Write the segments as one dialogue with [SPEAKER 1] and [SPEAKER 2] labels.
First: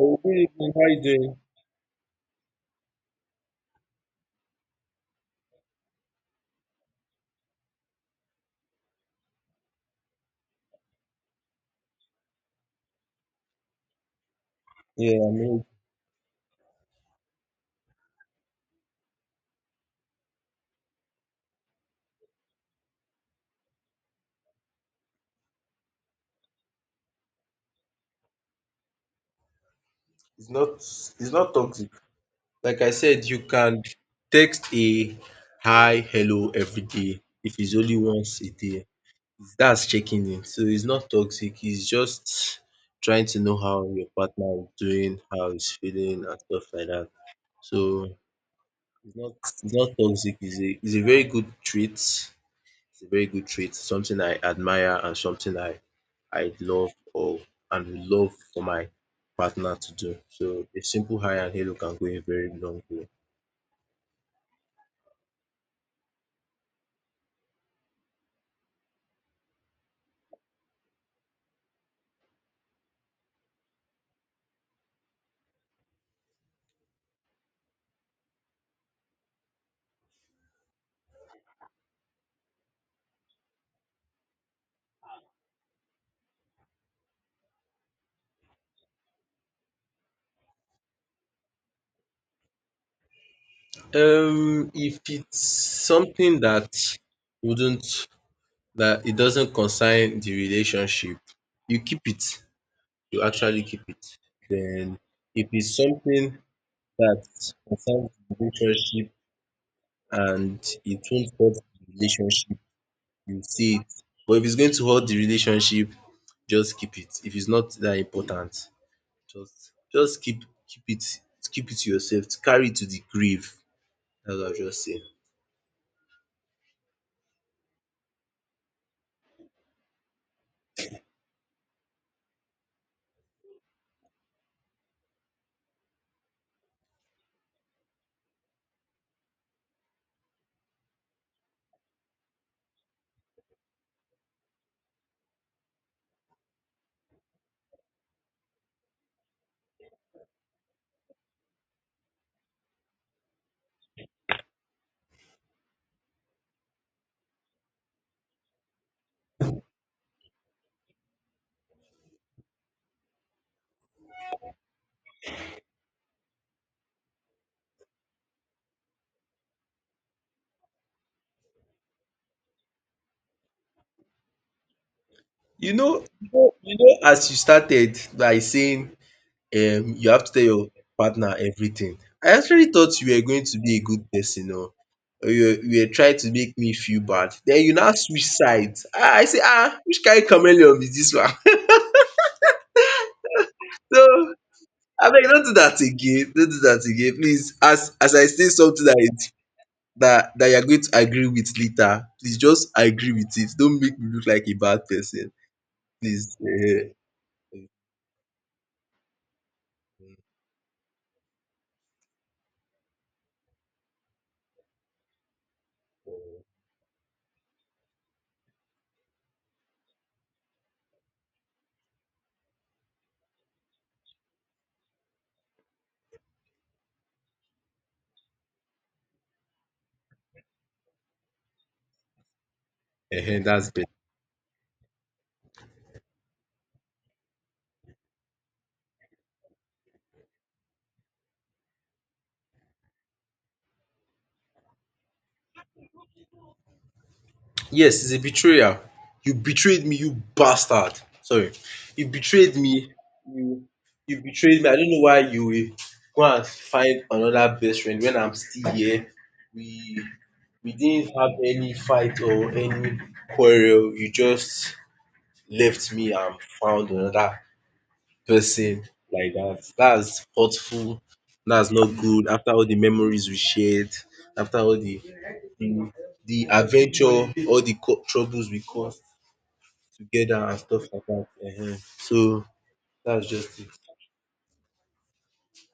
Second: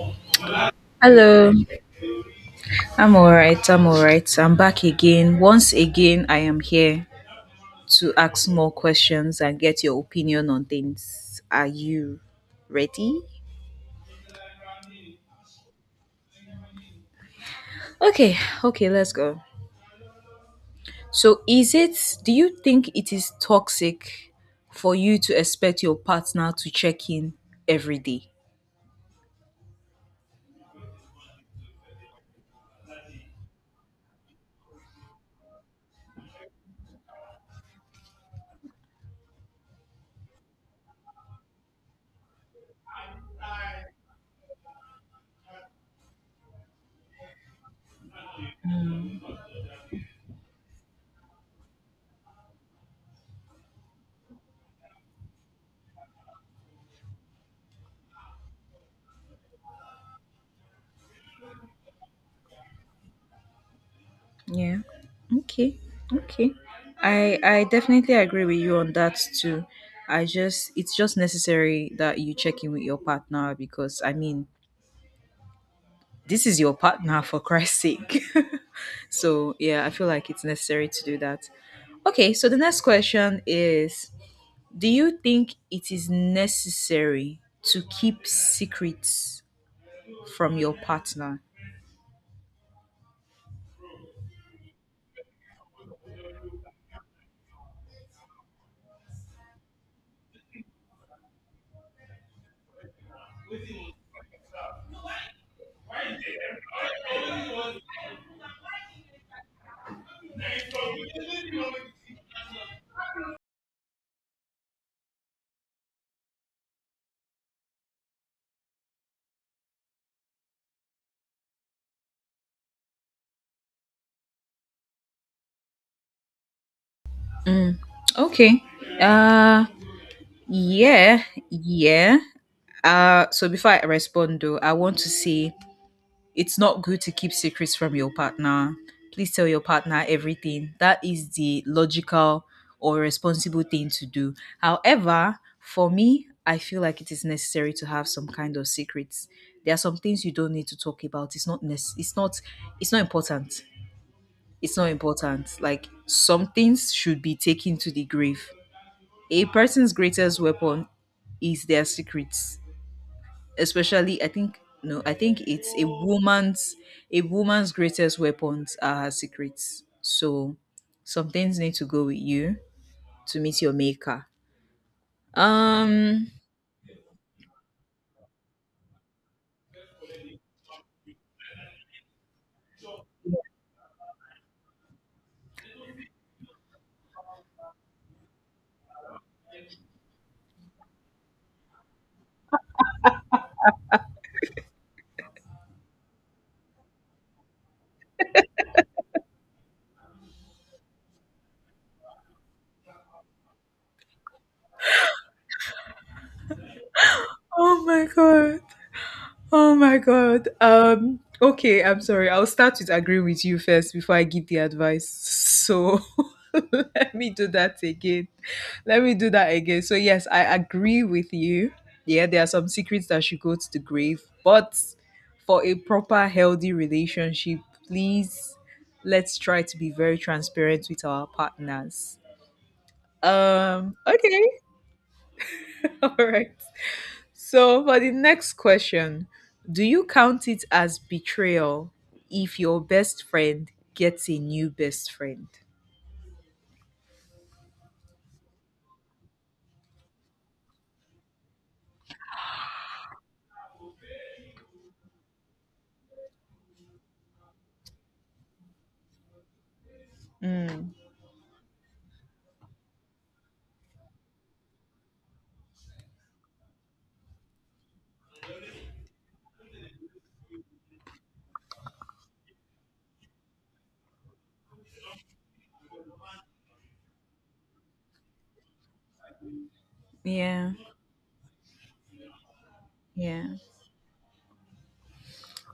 [SPEAKER 1] Oh, good evening. How you doing?
[SPEAKER 2] Hello, I'm alright. I'm back again. Once again, I am here to ask more questions and get your opinion on things. Are you ready?
[SPEAKER 1] Yeah, I mean,
[SPEAKER 2] Okay, okay, let's go. So, do you think it is toxic for you to expect your partner to check in every day?
[SPEAKER 1] it's not toxic. Like I said, you can text a hi, hello every day if it's only once a day. That's checking in. So it's not toxic. It's just trying to know how your partner is doing, how he's feeling, and stuff like that. So it's not it's not toxic. It's a very good trait, something I admire and something I love or and would love for my partner to do. So a simple hi and hello can go a very long way.
[SPEAKER 2] Yeah. Okay. Okay. I definitely agree with you on that too. I just it's just necessary that you check in with your partner because I mean this is your partner for Christ's sake. So yeah, I feel like it's necessary to do that. Okay, so the next question is: do you think it is necessary to keep secrets from your partner?
[SPEAKER 1] If it's something that wouldn't that it doesn't concern the relationship, you keep it. You actually keep it. Then if it's something that concerns the relationship and it won't hurt the relationship, you see it. But if it's going to hurt the relationship, just keep it. If it's not that important, just keep it to yourself, to carry it to the grave. That's what I'll just say.
[SPEAKER 2] Okay. Uh yeah, yeah. So before I respond, though, I want to say it's not good to keep secrets from your partner. Please tell your partner everything. That is the logical or responsible thing to do. However, for me, I feel like it is necessary to have some kind of secrets. There are some things you don't need to talk about. It's not important. It's not important. Like some things should be taken to the grave. A person's greatest weapon is their secrets, especially I think no, I think it's a woman's greatest weapons are her secrets. So some things need to go with you to meet your maker.
[SPEAKER 1] You know
[SPEAKER 2] Um
[SPEAKER 1] you know you know, as you started by saying you have to tell your partner everything. I actually thought you were going to be a good person oo. Or you were trying to make me feel bad. Then you now switch sides. I say ah, which kain chameleon be dis one? So abeg no do that again, no do dat again, please, as I say something dat that that you are going to agree with later, please just agree with it. Don't make me look like a bad person, please.
[SPEAKER 2] Oh my god. Oh my god. Okay, I'm sorry. I'll start with agreeing with you first before I give the advice. So let me do that again. Let me do that again. So yes, I agree with you. Yeah, there are some secrets that should go to the grave, but for a proper healthy relationship, please, let's try to be very transparent with our partners.
[SPEAKER 1] Dats beta.
[SPEAKER 2] Okay. All right. So, for the next question, do you count it as betrayal if your best friend gets a new best friend?
[SPEAKER 1] Yes is a betrayal, you betrayed me you bastard, sorry, you betrayed me, you you betrayed me. I don't know why you will go and find another best friend when I'm still here. We we didn't have any fight or any quarrel, you just left me and found another person like that. That's hurtful. That's not good. After all the memories we shared, after all the, the adventure, all the troubles we caused together and
[SPEAKER 2] Yeah.
[SPEAKER 1] stuff like that. So that's
[SPEAKER 2] Yeah.
[SPEAKER 1] just it.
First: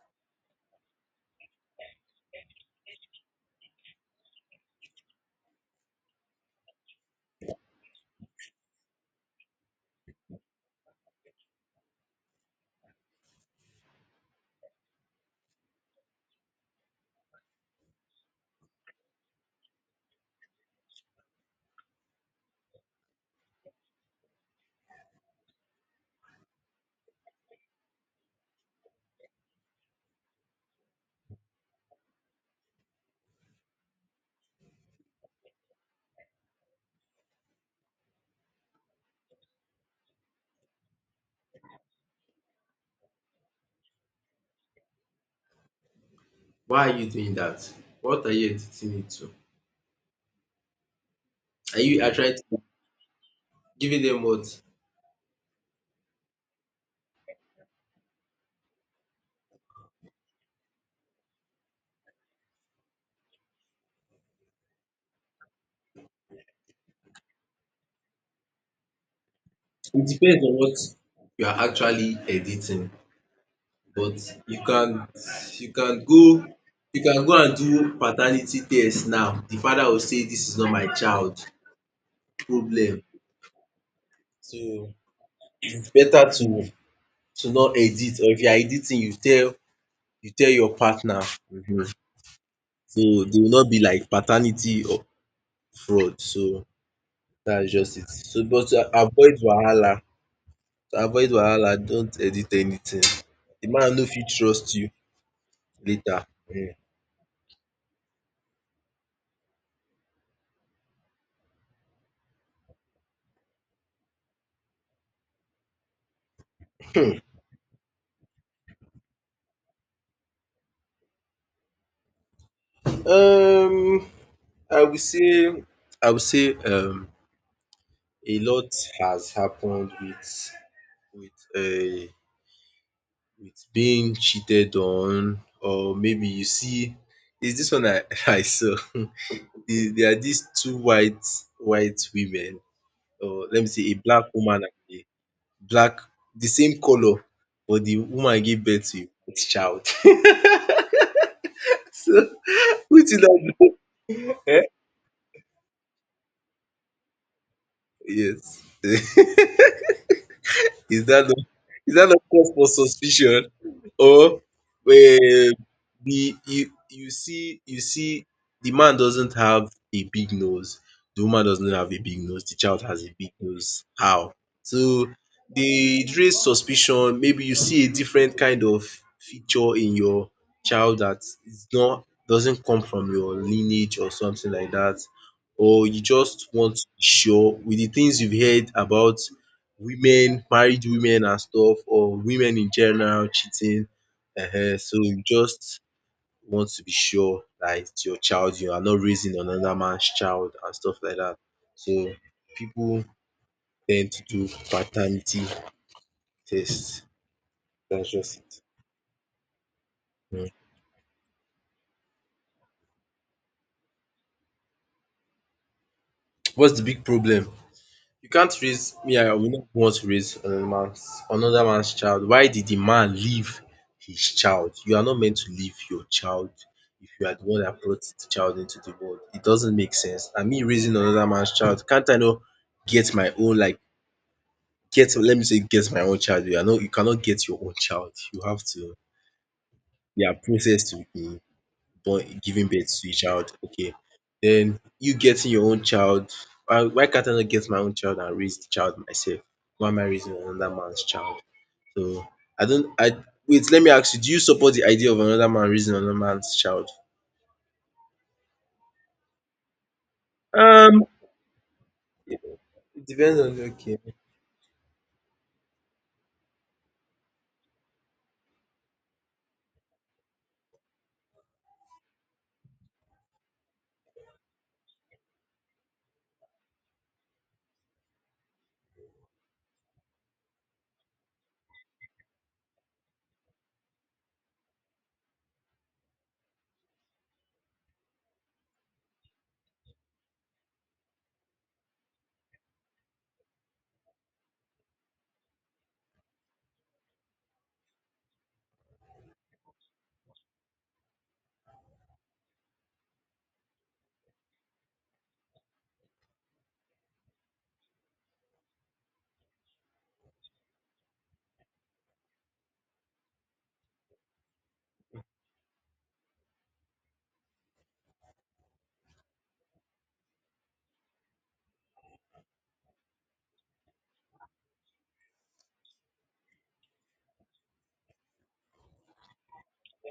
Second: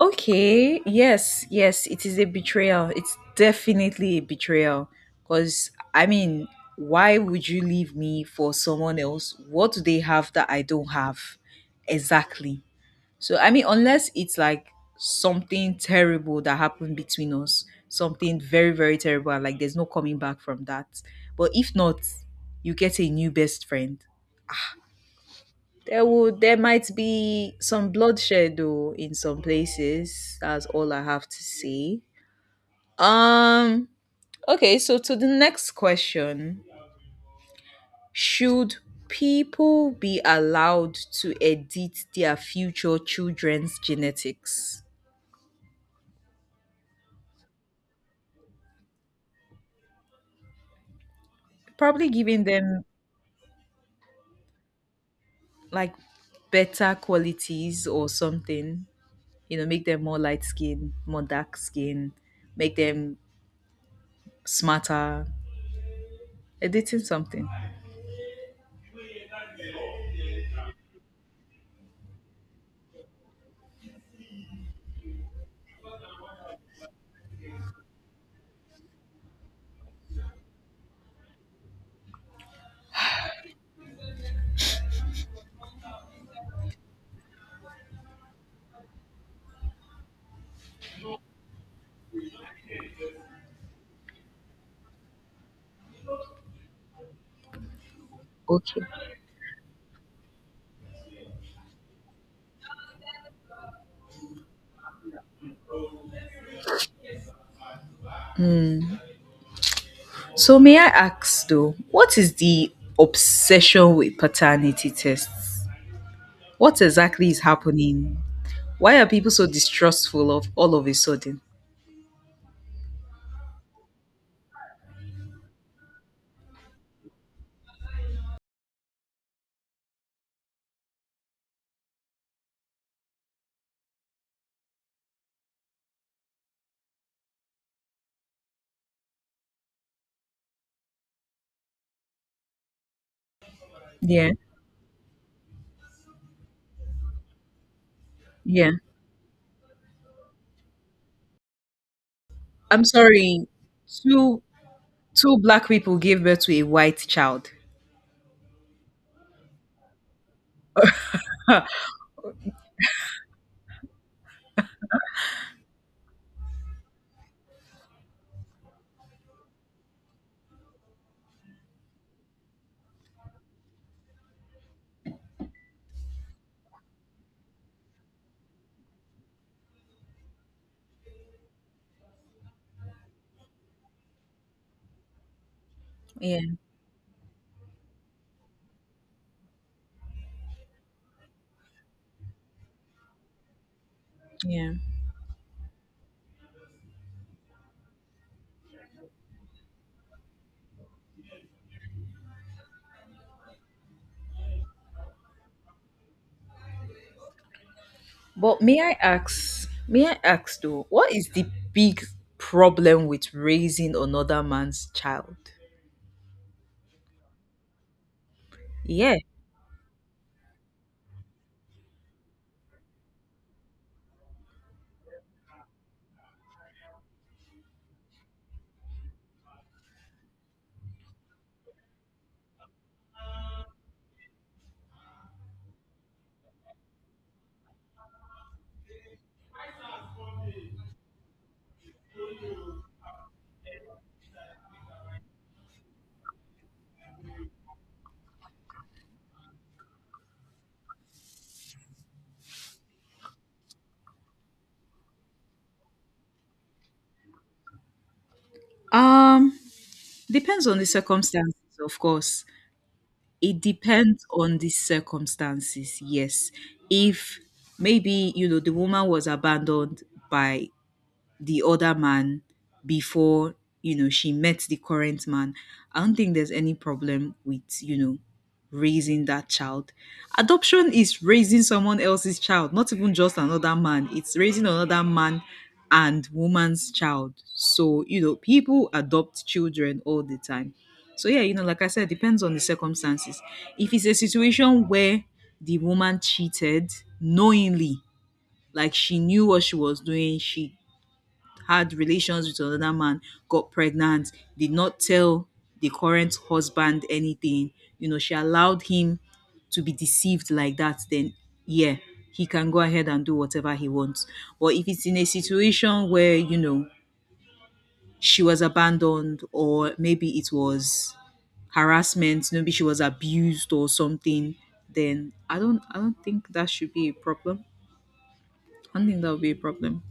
[SPEAKER 2] Okay, yes, it is a betrayal. It's definitely a betrayal. Because, I mean, why would you leave me for someone else? What do they have that I don't have? Exactly. So I mean, unless it's like something terrible that happened between us, something very very terrible, and like there's no coming back from that. But if not, you get a new best friend. There might be some bloodshed though in some places. That's all I have to say. Um. Okay. So to the next question: should people be allowed to edit their future children's genetics?
[SPEAKER 1] Why are you doing that? What are you editing it to? Are you
[SPEAKER 2] Probably
[SPEAKER 1] actually
[SPEAKER 2] giving them
[SPEAKER 1] giving them what?
[SPEAKER 2] like better qualities or something. You know, make them more light skin, more dark skin, make them smarter, editing something.
[SPEAKER 1] It depends on what you are actually editing. But you can you can go you can go and do paternity test now. De father go say dis is not my child, problem. So it's better to not edit, or if you are editing you tell your partner, um so dey will not be like paternity or fraud. So dats just it. So but to
[SPEAKER 2] Okay.
[SPEAKER 1] avoid wahala, don't edit anything. De man no fit trust you later. Mhm.
[SPEAKER 2] So may I ask though, what is the obsession with paternity tests? What exactly is happening? Why are people so distrustful of all of a sudden?
[SPEAKER 1] Um, I would say, I would say, a lot has happened with uh, with being cheated on, or maybe you see, is this one I I saw. There are these two white women, or let me say, a black
[SPEAKER 2] Yeah.
[SPEAKER 1] woman and a black, the same color, but the woman gave
[SPEAKER 2] Yeah.
[SPEAKER 1] birth to a white child. So,
[SPEAKER 2] I'm
[SPEAKER 1] which is
[SPEAKER 2] sorry.
[SPEAKER 1] that?
[SPEAKER 2] Two
[SPEAKER 1] Eh?
[SPEAKER 2] two black people gave birth to a white child.
[SPEAKER 1] Yes. Is that not is that not cause for suspicion? Or the you see the man doesn't have a big nose, the woman doesn't have a big nose, the child has a big nose. How? So they it raise suspicion. Maybe you see a different kind of feature in your child that is not doesn't come from your lineage or something like that. Or you
[SPEAKER 2] Yeah.
[SPEAKER 1] just want to be sure with the things you've heard about women, married women and stuff or women in general cheating.
[SPEAKER 2] Yeah.
[SPEAKER 1] So you just want to be sure that it's your child, you are not raising another man's child and stuff like that. So people tend to do paternity tests. That's just it.
[SPEAKER 2] But may I
[SPEAKER 1] um
[SPEAKER 2] ask though, what is the big problem with raising another man's child?
[SPEAKER 1] What's the big problem? You can't raise me,
[SPEAKER 2] Yeah.
[SPEAKER 1] I will not want to raise another man's child. Why did the man leave his child? You are not meant to leave your child if you are the one that brought the child into the world. It doesn't make sense. And me raising another man's child, can't I not get my own, like, get, let me say, get my own child. You are not you cannot get your own child. You have to There are process to be born giving birth to a child, okay. Then you getting your own child, why can't I not get my own child and raise the child myself? Why am I raising another man's child? So I don't I wait, let me ask you, do you support the idea of another man raising another man's child?
[SPEAKER 2] Um, depends on the
[SPEAKER 1] Um,
[SPEAKER 2] circumstances, of course.
[SPEAKER 1] It depends on
[SPEAKER 2] It
[SPEAKER 1] the Okay.
[SPEAKER 2] depends on the circumstances, yes. If maybe, you know, the woman was abandoned by the other man before, you know, she met the current man, I don't think there's any problem with, you know, raising that child. Adoption is raising someone else's child, not even just another man, it's raising another man and woman's child. So you know people adopt children all the time. So yeah, you know, like I said, depends on the circumstances. If it's a situation where the woman cheated knowingly, like she knew what she was doing, she had relations with another man, got pregnant, did not tell the current husband anything, you know, she allowed him to be deceived like that, then yeah, he can go ahead and do whatever he wants. But if it's in a situation where, you know, she was abandoned or maybe it was harassment, maybe she was abused or something, then I don't think that should be a problem. I don't think that would be a problem.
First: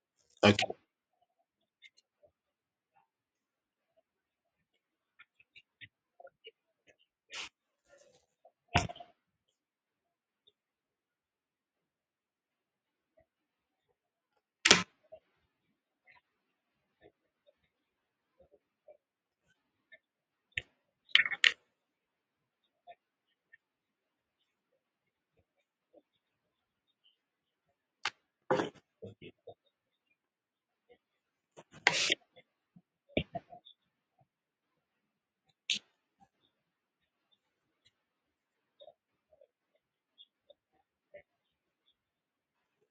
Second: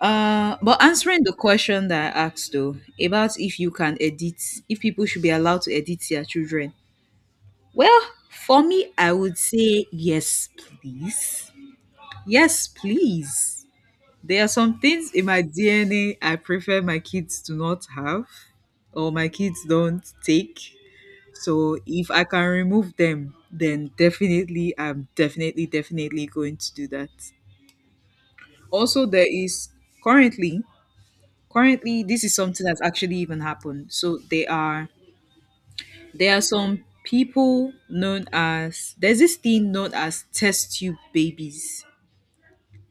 [SPEAKER 1] Okay.
[SPEAKER 2] But answering the question that I asked though, about if you can edit, if people should be allowed to edit their children, well, for me, I would say yes, please. Yes, please. There are some things in my DNA I prefer my kids to not have or my kids don't take. So if I can remove them, then definitely, definitely going to do that. Also, there is currently currently, this is something that's actually even happened. So they are there are some people known as there's this thing known as test tube babies.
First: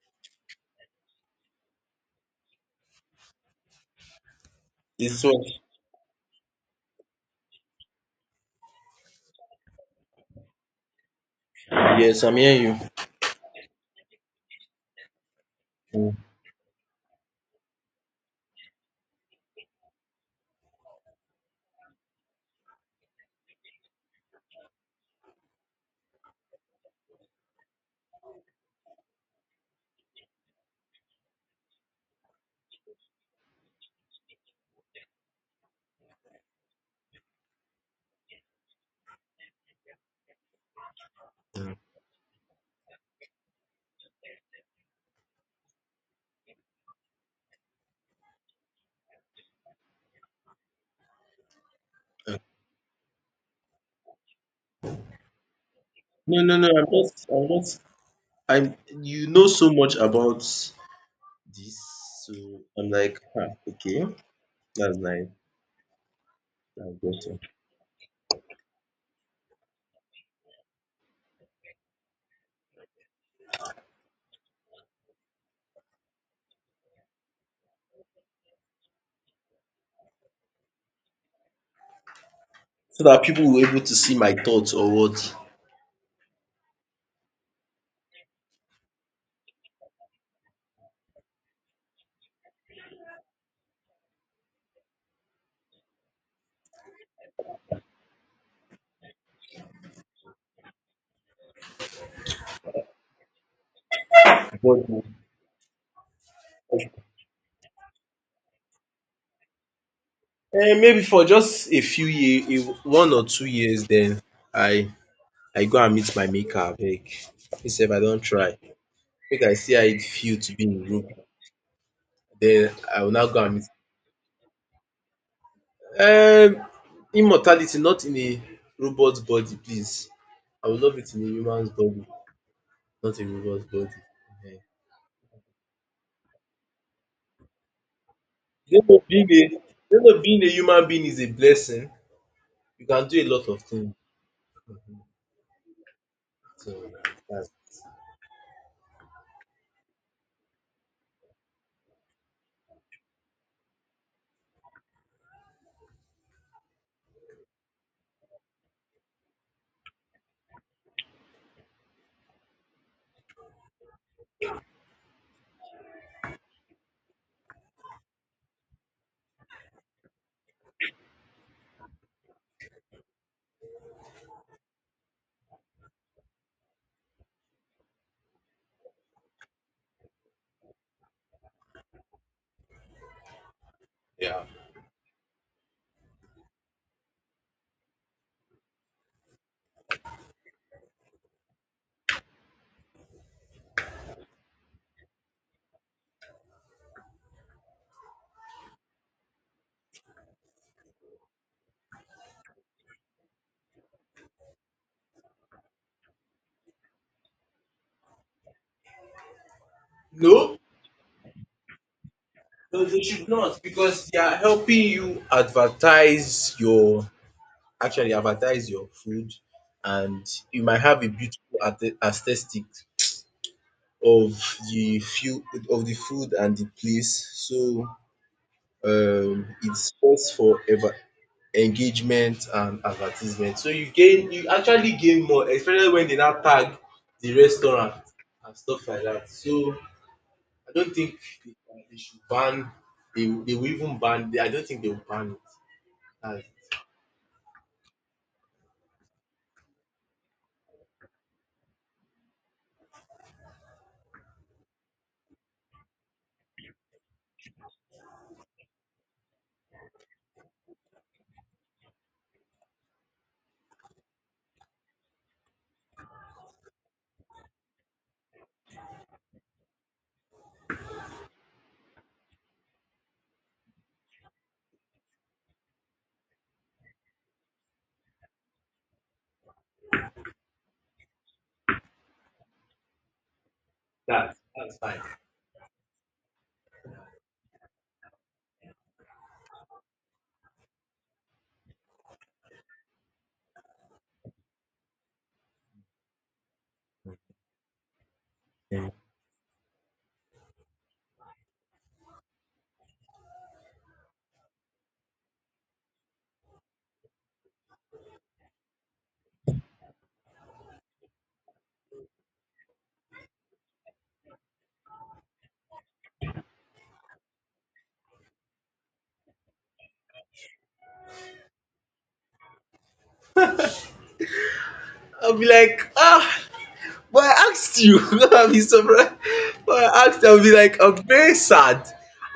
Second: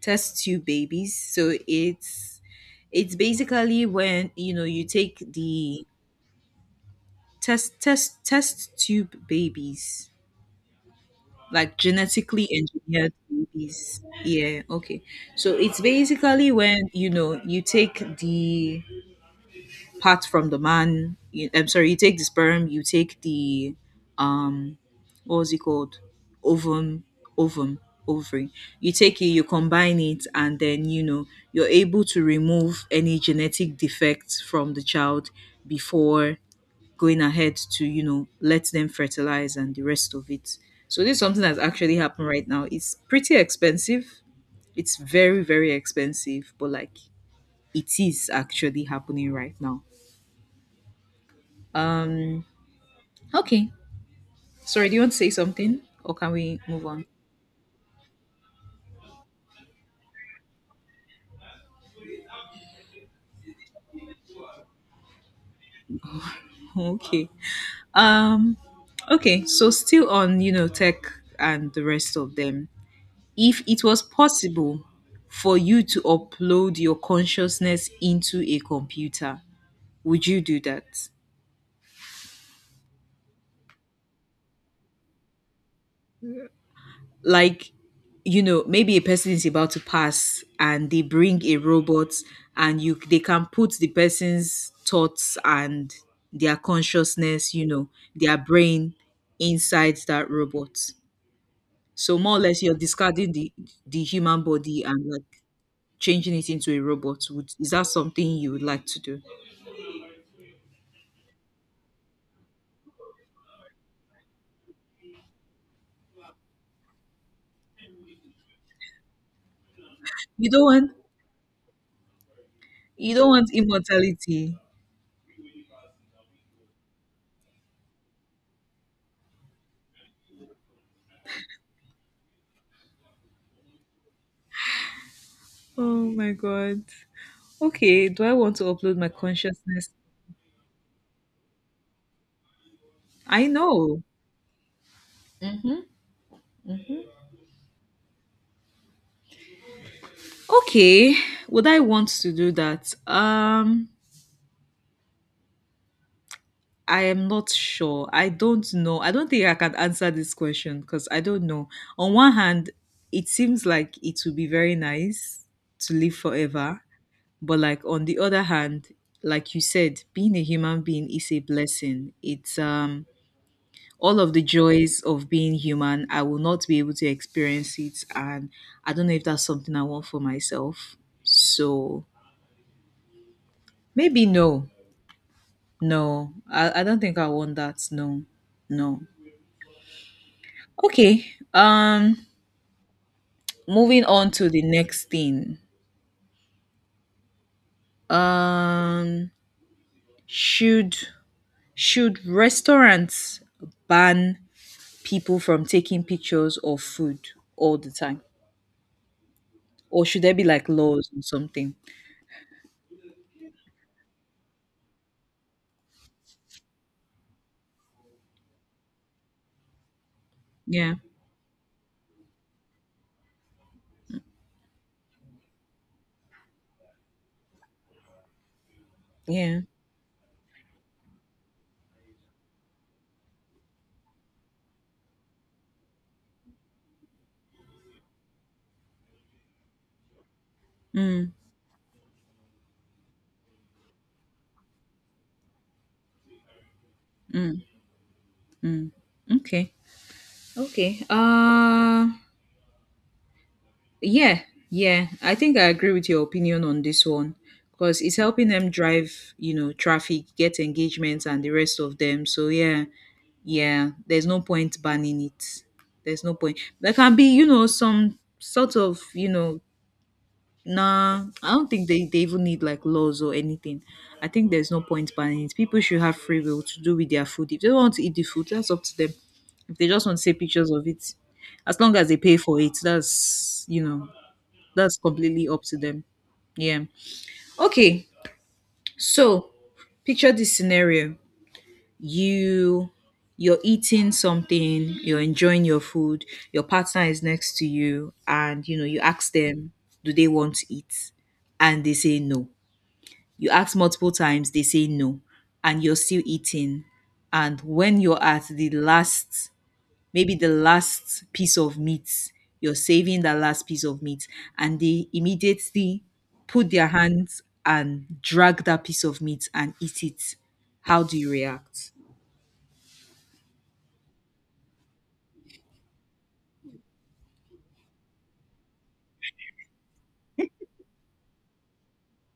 [SPEAKER 2] Test tube babies. So it's basically when, you know, you take
[SPEAKER 1] This one.
[SPEAKER 2] the test tube babies, like
[SPEAKER 1] Yes, I'm
[SPEAKER 2] genetically
[SPEAKER 1] hearing you.
[SPEAKER 2] engineered babies, yeah, okay. So it's
[SPEAKER 1] Mm,
[SPEAKER 2] basically when, you know, you take the part from the man. I'm sorry, you take the sperm, you take the um, what was it called? Ovum, ovum, ovary. You take it, you combine it, and then you know you're able to remove any genetic defects from the child before going ahead to, you know, let them fertilize and the rest of it. So this is something that's
[SPEAKER 1] mm.
[SPEAKER 2] actually happened right now. It's pretty expensive. It's very very expensive, but like it is actually happening right now. Um Okay. Sorry, do you want to say something or can
[SPEAKER 1] No, no,
[SPEAKER 2] we
[SPEAKER 1] no.
[SPEAKER 2] move
[SPEAKER 1] I'm
[SPEAKER 2] on?
[SPEAKER 1] not. I'm not. I'm. You know so much about this, so I'm like, ah, okay, that's nice. That's
[SPEAKER 2] Okay.
[SPEAKER 1] good.
[SPEAKER 2] Um okay, so still on, you know, tech and the rest of them. If it was possible for you to upload your consciousness into a computer, would you do that?
[SPEAKER 1] So that people were able to see my thoughts or what?
[SPEAKER 2] Like, you know, maybe a person is about to pass and they bring a robot, and you they can put the person's thoughts and their consciousness, you know, their brain inside that robot. So more or less you're discarding the human body,
[SPEAKER 1] But
[SPEAKER 2] and like changing it into a robot, would is that something you would like to do?
[SPEAKER 1] Maybe for just a few years, 1 or 2 years. Then I I go and meet my maker abeg. Instead, sef I don try. Make I see how it feel
[SPEAKER 2] you
[SPEAKER 1] to be
[SPEAKER 2] don't
[SPEAKER 1] in
[SPEAKER 2] want
[SPEAKER 1] group. Then I will
[SPEAKER 2] you
[SPEAKER 1] now
[SPEAKER 2] don't
[SPEAKER 1] go
[SPEAKER 2] want
[SPEAKER 1] and meet
[SPEAKER 2] immortality?
[SPEAKER 1] um immortality, not in a robot body, please. I would love it in a human's body, not a robot's body um.
[SPEAKER 2] Oh my god. Okay, do I want to
[SPEAKER 1] You
[SPEAKER 2] upload
[SPEAKER 1] know
[SPEAKER 2] my
[SPEAKER 1] being a
[SPEAKER 2] consciousness?
[SPEAKER 1] being a human being is a blessing. You can do a
[SPEAKER 2] I
[SPEAKER 1] lot of things.
[SPEAKER 2] know.
[SPEAKER 1] Mhm. So dats.
[SPEAKER 2] Okay, would I want to do that? I am not sure. I don't know. I don't think I can answer this question because I don't know. On one hand, it seems like it would be very nice to live forever, but like on the other hand, like you said, being a human being is a blessing. It's all of the joys of being human, I will not be able to experience it, and I don't know if that's something I want for myself. So maybe
[SPEAKER 1] Yeah.
[SPEAKER 2] no. No, I don't think I want that. No, no. Okay. Um, moving on to the next thing. Um, should should restaurants ban people from taking pictures of food all the time, or should there be
[SPEAKER 1] No,
[SPEAKER 2] like laws or something?
[SPEAKER 1] no, they should not because they are helping you advertise your actually advertise your food, and you might
[SPEAKER 2] Yeah,
[SPEAKER 1] have a beautiful aesthetic of the few of the food and the place. So
[SPEAKER 2] yeah.
[SPEAKER 1] it's first for ever engagement and advertisement. So you gain, you actually gain more, especially when they now tag the restaurant and stuff like that. So I don't think
[SPEAKER 2] Mm,
[SPEAKER 1] they they should ban. They will even ban. I don't think they will ban it. That's
[SPEAKER 2] mm. Okay, okay. Yeah, yeah. I think I agree with your opinion on this one because it's helping them drive, you know, traffic, get engagements, and the rest of them. So yeah, yeah. There's no point banning it. There's no point. There can be, you know, some sort of, you know, nah. I don't think they even need like laws or anything. I think there's no point banning it. People should have free will to do with their food. If they want to eat the food, that's up to them. If they just want to take pictures of it, as long as they pay for it, that's you know
[SPEAKER 1] that's
[SPEAKER 2] that's
[SPEAKER 1] fine.
[SPEAKER 2] completely up to them. Yeah. Okay. So picture this scenario. You you're eating something, you're enjoying your food, your partner is next to you, and you know,
[SPEAKER 1] Yeah.
[SPEAKER 2] you ask them, do they want to eat? And they say no. You ask multiple times, they say no, and you're still eating. And when you're at the last maybe the last piece of meat. You're saving that last piece of meat. And they immediately put their hands and drag that piece of meat and eat it. How do you react?
[SPEAKER 1] I'll be like, ah, but I asked you. I'll be surprised. But I asked, I'll be like, I'm very sad.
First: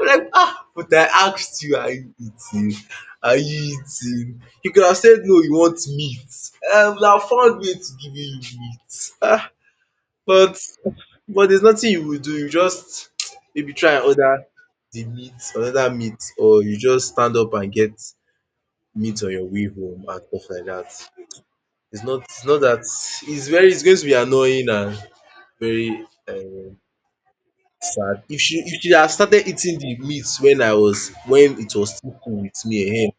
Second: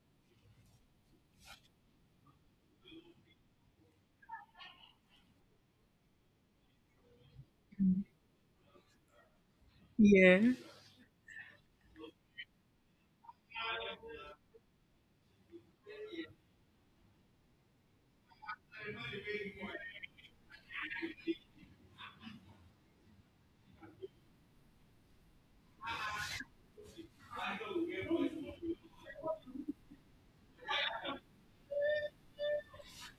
[SPEAKER 1] I'm like, ah, but I asked you, are you eating? Are you eating? You could have said no, you want meat. I would have found way to give you meat. Ah,
[SPEAKER 2] Yeah.
[SPEAKER 1] but But there's nothing you will do, you just maybe try and order the meat, another meat, or you just stand up and get meat on your way home and stuff like that. It's not that it's very it's going to be annoying and very sad. If she had started eating the meat when I was when it was still cool with me ehen,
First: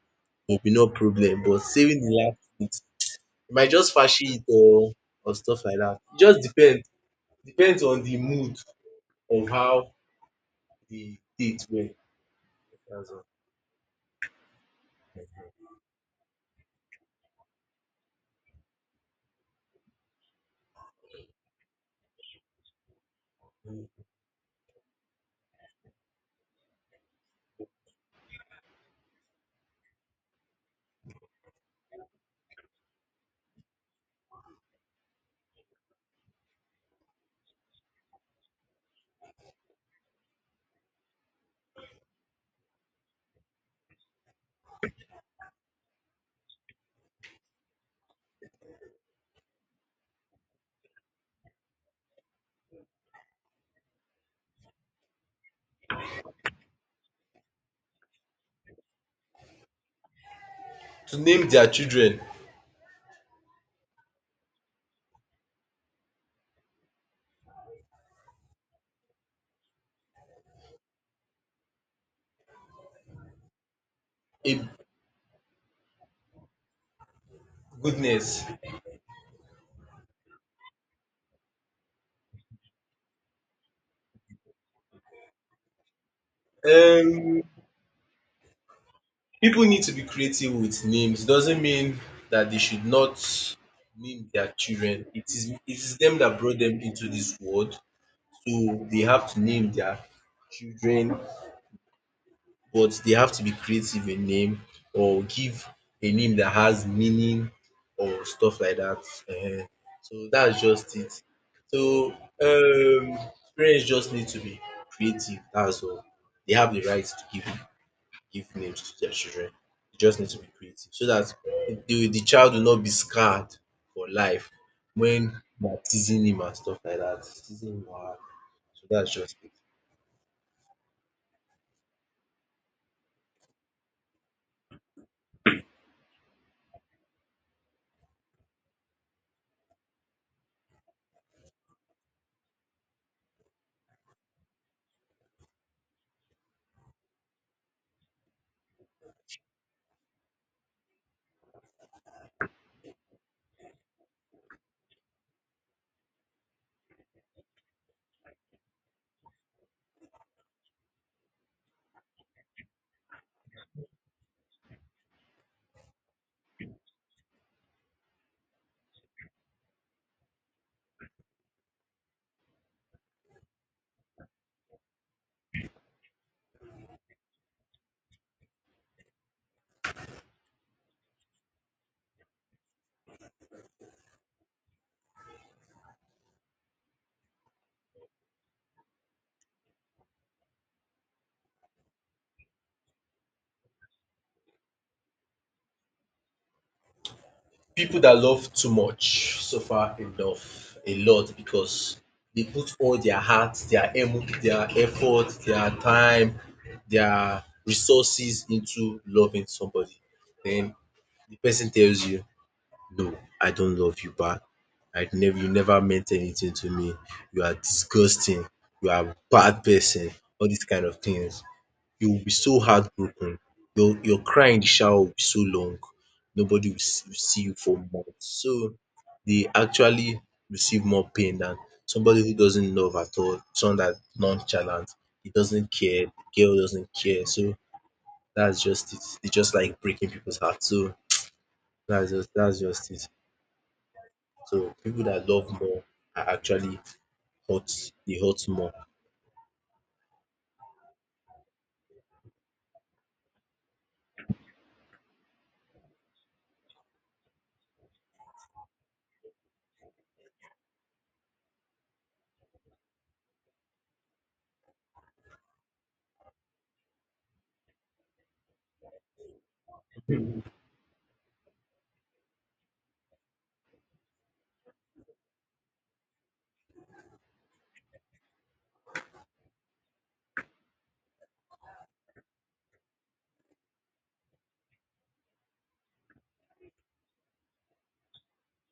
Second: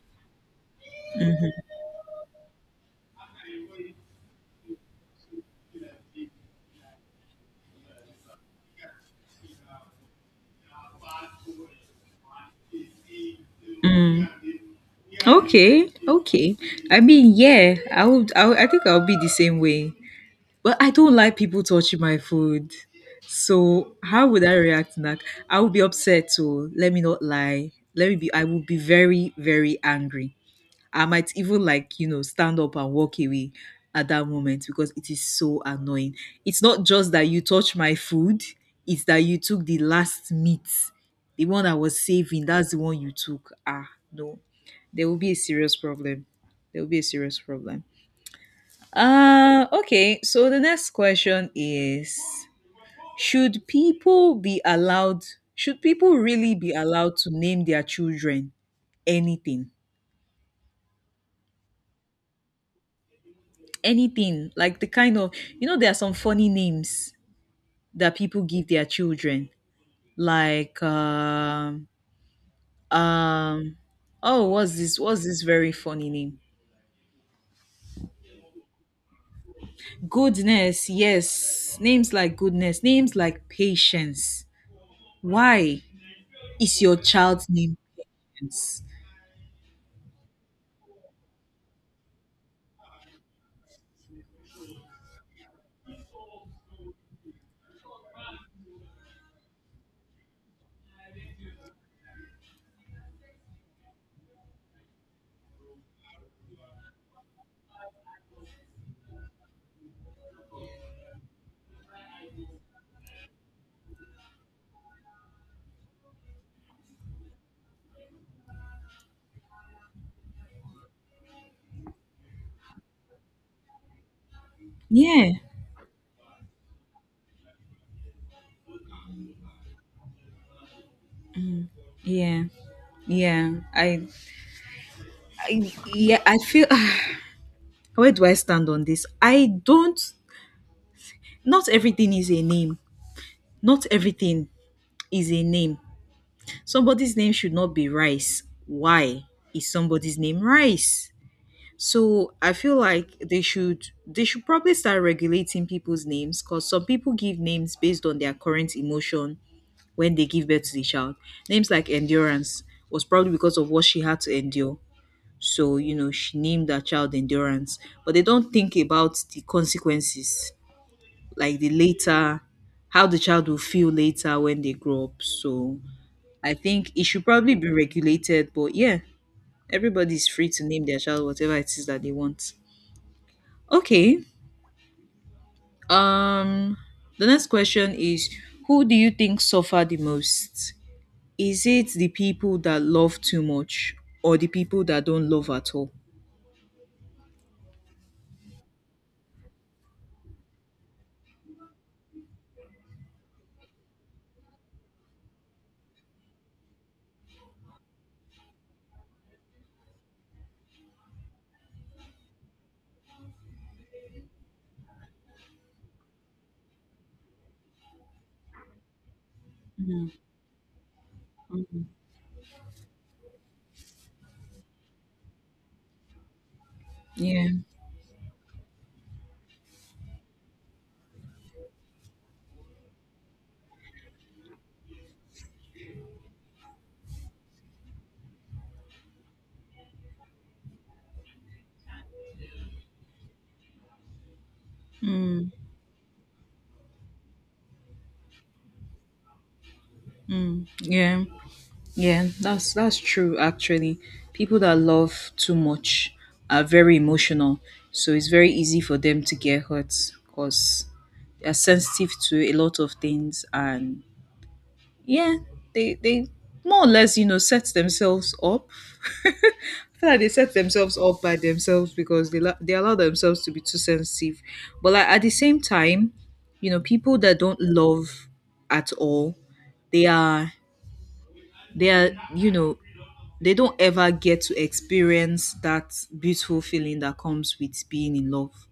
[SPEAKER 1] it would be no problem, but saving the last meat, you might just fashi it or stuff like that. It just depends on the mood of how the date went, that's all.
[SPEAKER 2] Okay. Okay. I mean, yeah. I think I'll be the same way. But I don't like people touching my food. So how would I react? Like I would be upset. So let me not lie. Let me be. I would be very, very angry. I might even like, you know, stand up and walk away at that moment because it is so annoying. It's not just that you touch my food, it's that you took the last meat. The one I was saving, that's the one you took. Ah, no. There will be a serious problem. There will be a serious problem. Okay. So the next question is: should people be allowed, should people really be allowed to name their children anything?
[SPEAKER 1] To name their children,
[SPEAKER 2] Anything like the kind of, you know, there are some funny names that people give their children, like um oh,
[SPEAKER 1] a
[SPEAKER 2] what's this very funny name.
[SPEAKER 1] goodness.
[SPEAKER 2] Goodness, yes, names like goodness, names like patience. Why is your
[SPEAKER 1] um
[SPEAKER 2] child's name patience?
[SPEAKER 1] People need to be creative with names. It doesn't mean that they should not name their children. It is them that brought them into this world, so they have to name their children, but they have to be creative in name or give a name that has meaning or stuff like that. Ehen. So that's just it. So um parents just need to be creative, that's all. They have the right to give names to their children. They just need to be creative so that the child will not be scarred for life
[SPEAKER 2] yeah
[SPEAKER 1] when they are teasing him and stuff like that, teasing him wahala. So that's just it.
[SPEAKER 2] yeah yeah i, I feel where do I stand on this? I don't, not everything is a name, not everything is a name. Somebody's name should not be Rice. Why is somebody's name Rice? So I feel like they should probably start regulating people's names because some people give names based on their current emotion when they give birth to the child. Names like Endurance was probably because of what she had to endure. So, you know, she named her child Endurance, but they don't think about the consequences, like the later, how the child will feel later when they grow up. So, I think it should probably be regulated, but yeah, everybody's free to name their child whatever it is that they want. Okay. Um the next question is, who do you think suffer the most? Is it the people that love too much or the people that don't love at all?
[SPEAKER 1] People that love too much suffer enough a lot because they put all their heart, their effort, their time, their resources into loving somebody. Then the person tells you, "No, I don't love you back. I never, You never meant anything to me. You are disgusting. You are a bad person." All these kind of things, you will be so heartbroken. Your cry in the shower will be so long, nobody will see
[SPEAKER 2] Yeah.
[SPEAKER 1] you for months. So they actually receive more pain than somebody who doesn't love at all, someone that nonchalant, he doesn't care, the girl doesn't care. So that's just it. They just like breaking people's hearts. So that's just it. So people that love more are actually hurt they hurt more.
[SPEAKER 2] Yeah. Yeah, that's true actually. People that love too much are very emotional, so it's very easy for them to get hurt because they're sensitive to a lot of things and yeah, they more or less, you know, set themselves up. I feel like they set themselves up by themselves because they allow themselves to be too sensitive. But like at the same time, you know, people that don't love at all, they are, they are, you know, they don't ever get to experience that beautiful feeling that comes with being in love.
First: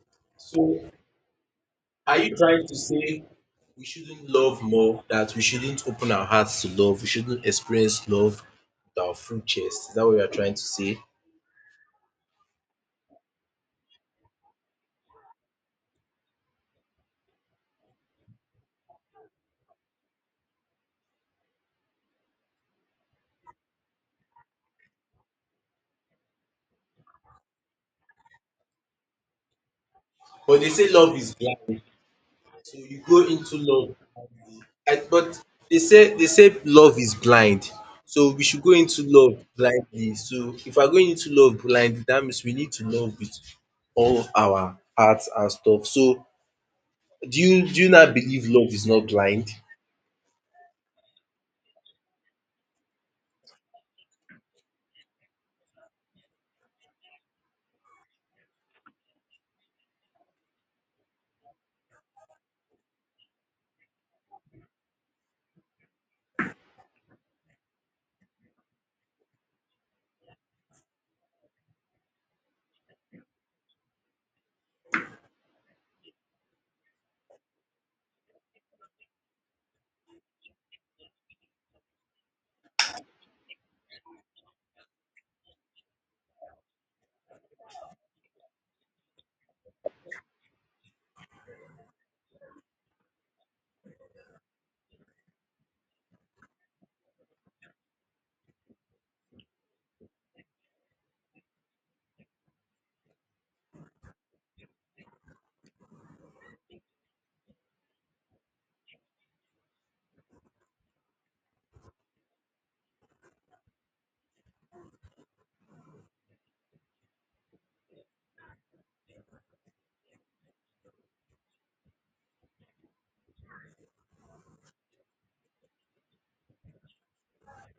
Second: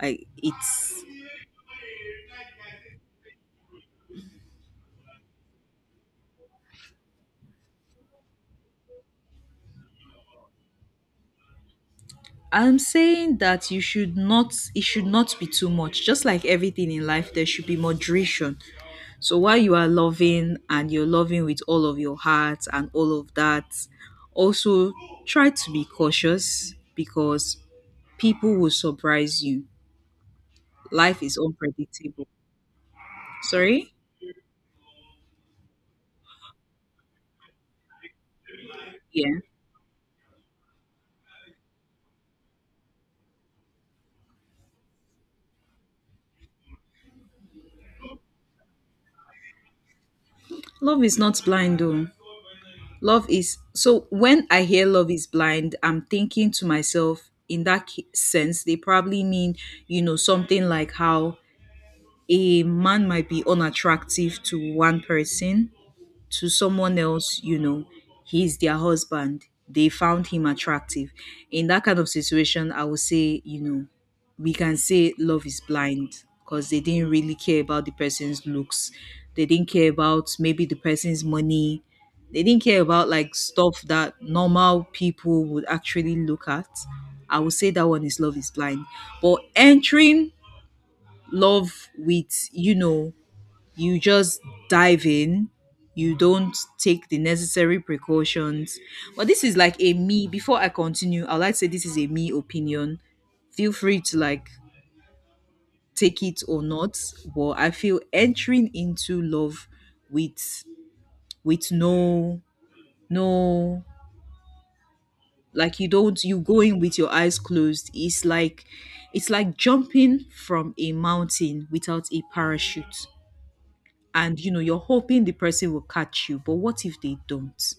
[SPEAKER 2] I
[SPEAKER 1] So,
[SPEAKER 2] it's
[SPEAKER 1] are you trying to say we shouldn't love more, that we shouldn't open our hearts to love, we shouldn't experience love with our full chest? Is that what you are trying to say?
[SPEAKER 2] I'm saying that you should not, it should not be too much. Just like everything in life, there should be moderation. So while you are loving and you're loving with all of your heart and all of that, also try to be cautious because people will surprise you.
[SPEAKER 1] But they say love
[SPEAKER 2] Life
[SPEAKER 1] is
[SPEAKER 2] is
[SPEAKER 1] blind,
[SPEAKER 2] unpredictable.
[SPEAKER 1] so you go into
[SPEAKER 2] Sorry?
[SPEAKER 1] love blindly. But they say love is blind, so we should go into
[SPEAKER 2] Yeah.
[SPEAKER 1] love blindly. So if we're going into love blindly, that means we need to love with all of our hearts and stuff. So do you not believe love is not blind?
[SPEAKER 2] Love is not blind though. Love is So when I hear love is blind, I'm thinking to myself, in that sense, they probably mean, you know, something like how a man might be unattractive to one person, to someone else, you know, he's their husband, they found him attractive. In that kind of situation, I would say, you know, we can say love is blind because they didn't really care about the person's looks. They didn't care about maybe the person's money. They didn't care about like stuff that normal people would actually look at. I would say that one is love is blind. But entering love with, you know, you just dive in, you don't take the necessary precautions. But this is like a me, before I continue, I'd like to say this is a me opinion, feel free to like take it or not. But I feel entering into love with with no, no, like you don't, you going with your eyes closed, it's like, it's like jumping from a mountain without a parachute, and you know you're hoping the person will catch you, but what if they don't?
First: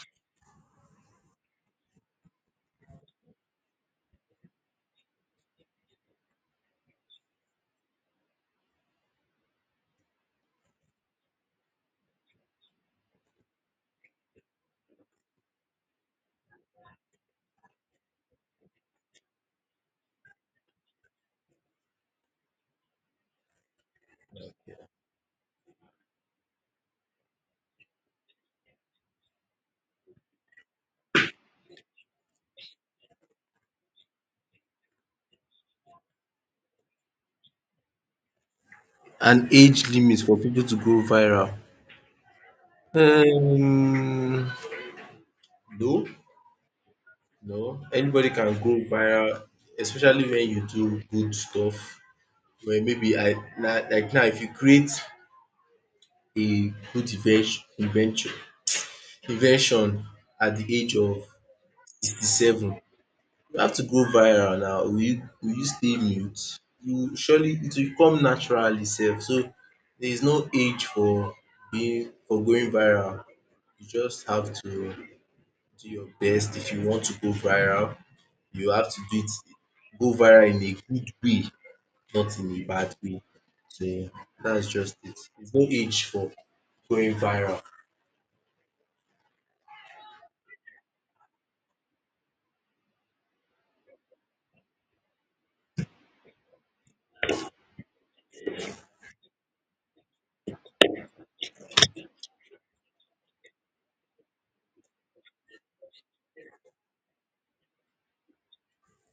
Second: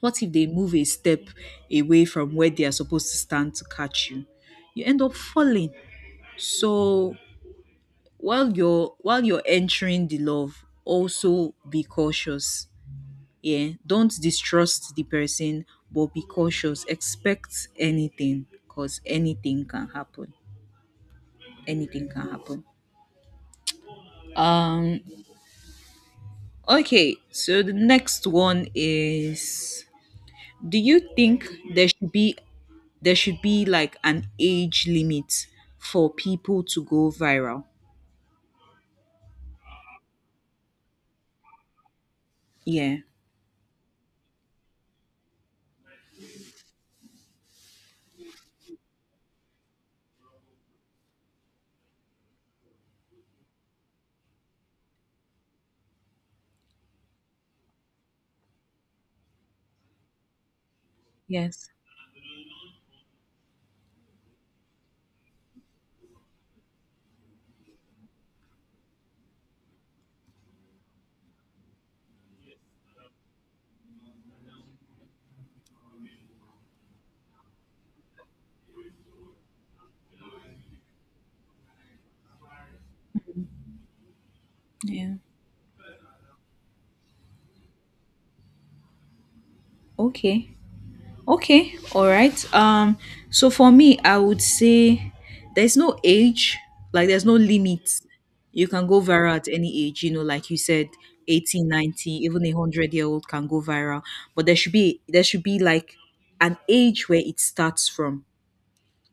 [SPEAKER 2] What if they move a step away from where they are supposed to stand to catch you? You end up falling. So while you're entering the love, also be cautious. Yeah, don't distrust the person, but be cautious. Expect anything, cause anything can happen. Anything can happen. Um. Okay. So the next one is, do you think there should be, like an age limit for people to go viral?
[SPEAKER 1] An age limit for people to go viral.
[SPEAKER 2] Yeah.
[SPEAKER 1] Um, no, no. Anybody can go viral, especially when you do good stuff. Well, maybe like now, if you create a good invention at the age of
[SPEAKER 2] Yes.
[SPEAKER 1] 67, you have to go viral now. Will you stay mute? You Surely it will come naturally, Self. So there is no age for being for going viral. You just have to do your best. If you want to go viral, you have to do it, go viral in a good way, not in a bad way. So that's just
[SPEAKER 2] Yeah.
[SPEAKER 1] it. There's no age for going viral.
[SPEAKER 2] Okay. Okay. All right. So for me, I would say there's no age, like there's no limit. You can go viral at any age, you know, like you said 18, even a 100-year-old can go viral, but there should be like an age where it starts from.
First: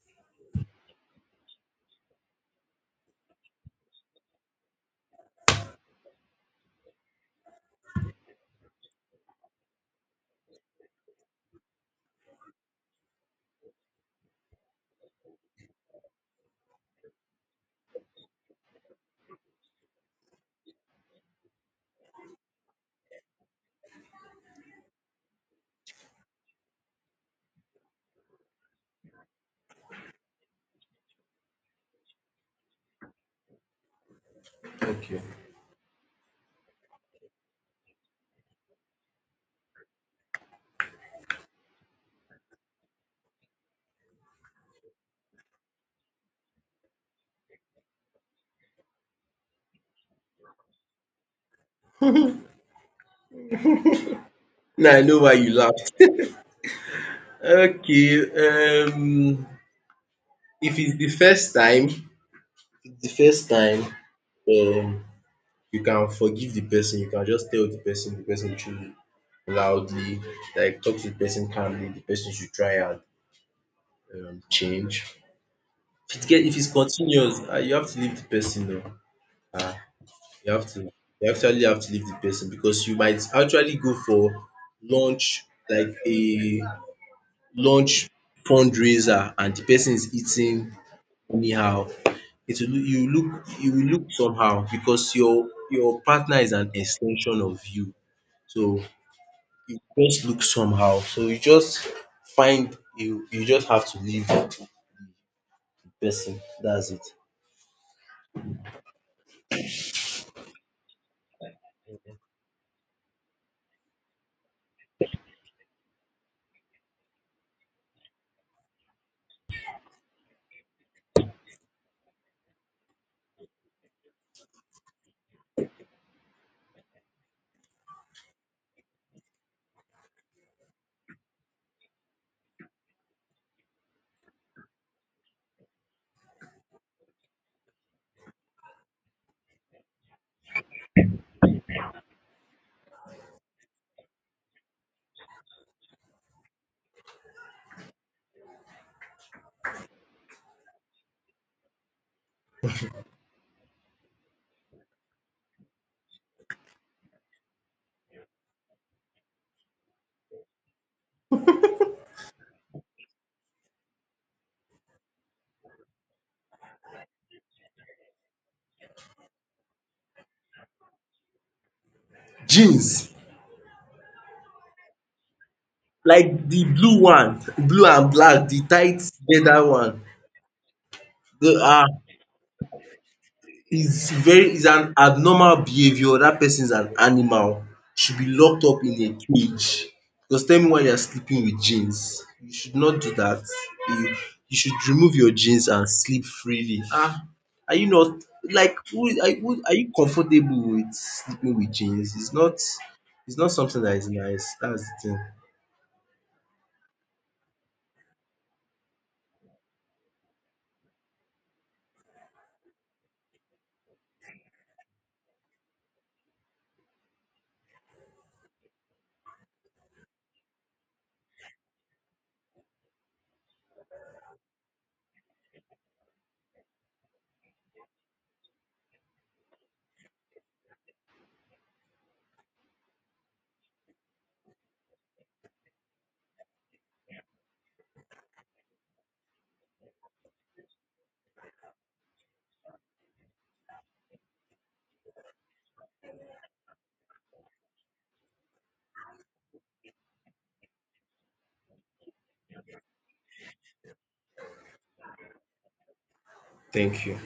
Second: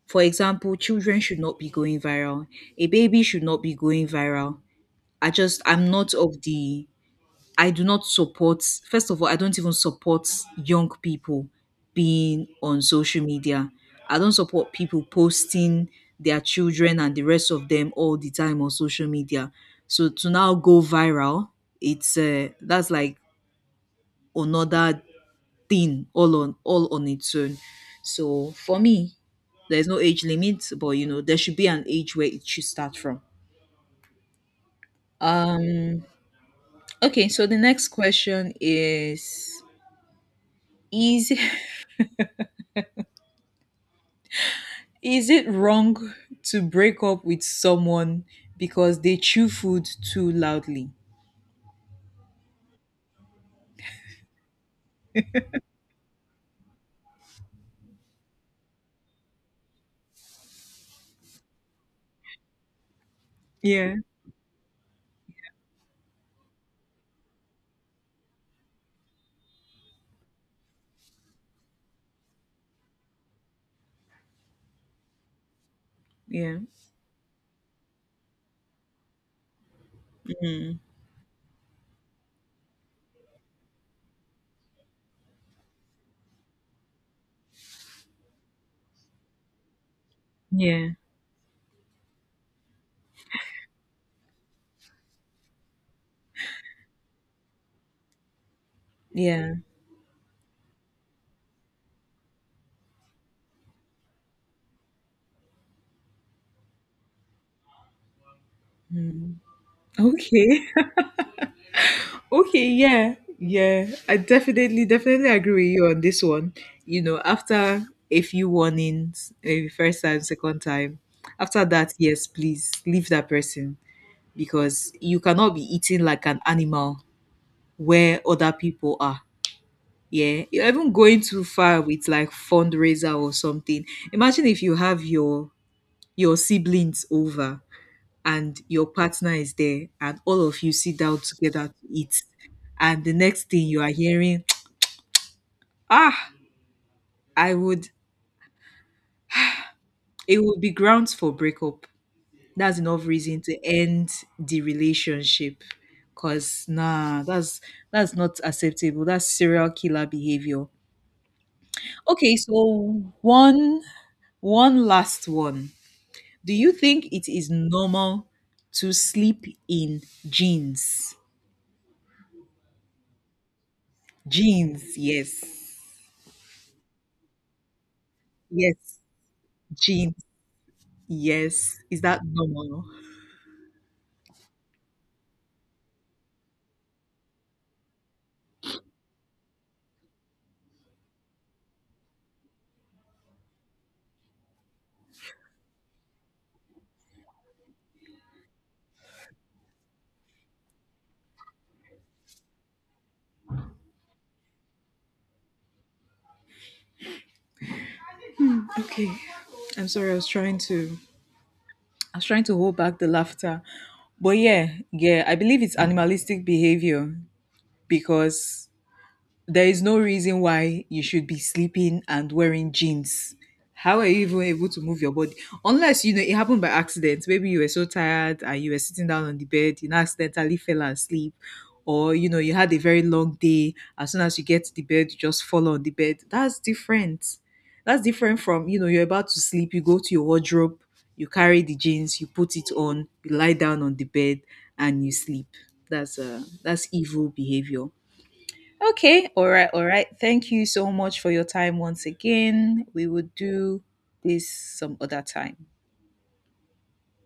[SPEAKER 2] For example, children should not be going viral. A baby should not be going viral. I'm not of the, I do not support, first of all, I don't even support young people being on social media. I don't support people posting their children and the rest of them all the time on social media. So to now go viral, it's, that's like another thing all on its own. So for me, there's no age limit, but you know, there should be an age where it should start from.
[SPEAKER 1] Okay.
[SPEAKER 2] Um okay, so the next question is, is is it wrong to break up with someone because they chew food too loudly?
[SPEAKER 1] Now I know why you laughed. Okay. If it's the first time, if it's the first time,
[SPEAKER 2] Yeah,
[SPEAKER 1] um, you can forgive the person. You can just tell the person. The person should loudly, like talk to the person calmly. The person should try and change. If it get
[SPEAKER 2] yeah,
[SPEAKER 1] if it's continuous, ah, you have to leave the person. Though. Ah, You have to you actually have to leave the person because you might actually go for lunch like a lunch fundraiser and the person is eating
[SPEAKER 2] yeah,
[SPEAKER 1] anyhow. It will look you will look somehow because your partner is an extension of you. So
[SPEAKER 2] yeah.
[SPEAKER 1] you just look somehow. So you just find you you just have to leave the person. That's it.
[SPEAKER 2] Okay. Okay, yeah. I definitely agree with you on this one. You know, after a few warnings, maybe first time, second time, after that, yes, please leave that person because you cannot be eating like an animal where other people are. Yeah, you're even going too far with like fundraiser or something. Imagine if you have your siblings over and your partner is there and all of you sit down together to eat and the next thing you are hearing ah, I would it would be grounds for breakup, that's enough reason to end the relationship, because nah, that's not acceptable. That's serial killer behavior. Okay, so one last one, do you think it is normal to sleep in jeans?
[SPEAKER 1] Jeans
[SPEAKER 2] Jeans, yes.
[SPEAKER 1] like the blue one, blue and black, the
[SPEAKER 2] Yes,
[SPEAKER 1] tight leather one.
[SPEAKER 2] jeans.
[SPEAKER 1] The
[SPEAKER 2] Yes. Is that normal?
[SPEAKER 1] is an abnormal behaviour. That person is an animal, should be locked up in a cage, because tell me why you are sleeping with jeans. You should not do that. you you should remove your jeans and sleep freely. Ah, are you not, like, who are you comfortable with sleeping with jeans? It's not. It's not something that is nice. That's de thing.
[SPEAKER 2] Okay. I'm sorry. I was trying to. I was trying to hold back the laughter, but yeah, yeah. I believe it's animalistic behavior because there is no reason why you should be sleeping and wearing jeans. How are you even able to move your body? Unless you know it happened by accident. Maybe you were so tired and you were sitting down on the bed, you know, accidentally fell asleep, or you know, you had a very long day. As soon as you get to the bed, you just fall on the bed. That's different. That's different from, you know, you're about to sleep, you go to your wardrobe, you carry the jeans, you put it on, you lie down on the bed, and you sleep. That's evil behavior. Okay, all right, all right. Thank you so much for your time once again. We will do this some other time.
[SPEAKER 1] Thank you.